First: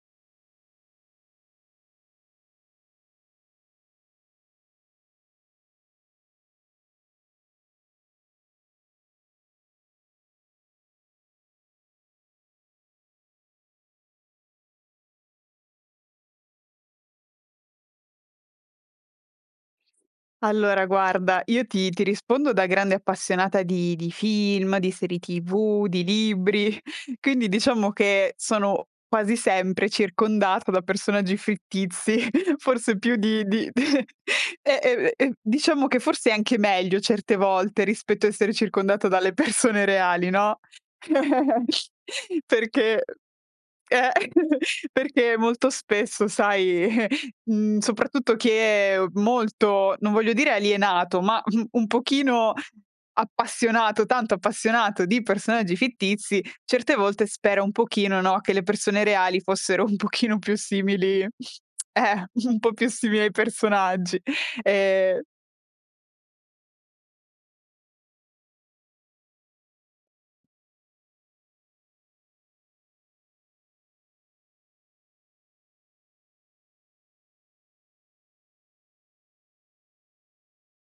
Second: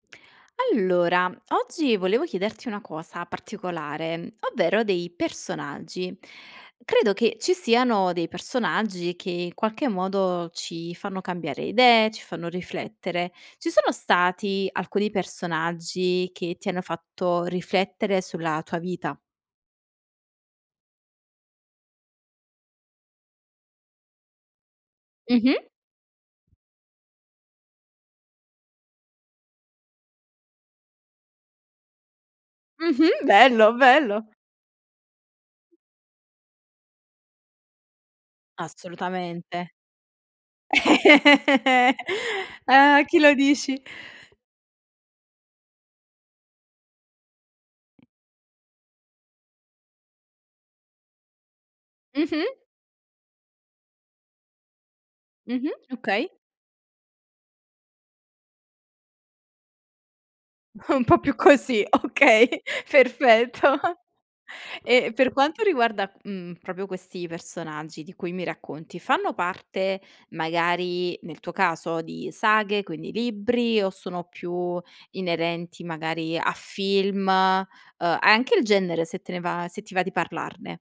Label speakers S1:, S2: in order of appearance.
S1: Allora, oggi volevo chiederti una cosa particolare, ovvero dei personaggi. Credo che ci siano dei personaggi che, in qualche modo, ci fanno cambiare idee, ci fanno riflettere. Ci sono stati alcuni personaggi che ti hanno fatto riflettere sulla tua vita?
S2: Allora guarda, io ti ti rispondo da grande appassionata di di film, di serie
S1: Mh-mh.
S2: tv, di libri. Quindi diciamo che sono quasi sempre circondata da personaggi fittizi, forse più
S1: Mh-mh,
S2: di di
S1: bello,
S2: di
S1: bello.
S2: eh, ehm, ehm, eh, diciamo che forse è anche meglio certe volte rispetto a essere circondata dalle
S1: Assolutamente.
S2: persone reali, no,
S1: Ah,
S2: perché
S1: a chi lo dici.
S2: eh, perché molto spesso sai, mhmm, soprattutto chi è molto non voglio dire alienato, ma un
S1: Mh-mh.
S2: pochino appassionato, tanto appassionato di
S1: Mh-mh,
S2: personaggi
S1: okay.
S2: fittizi, certe volte spera un pochino, no, che le persone reali fossero un pochino più
S1: Un po'
S2: simili
S1: più così,
S2: eh,
S1: okay,
S2: un po' più simili ai
S1: perfetto.
S2: personaggi.
S1: E
S2: E
S1: per quanto riguarda, mhmm, proprio questi personaggi di cui mi racconti, fanno parte, magari nel tuo caso, di saghe, quindi libri, o sono più inerenti magari a film uhm, anche il genere se te ne va se ti va di parlarne.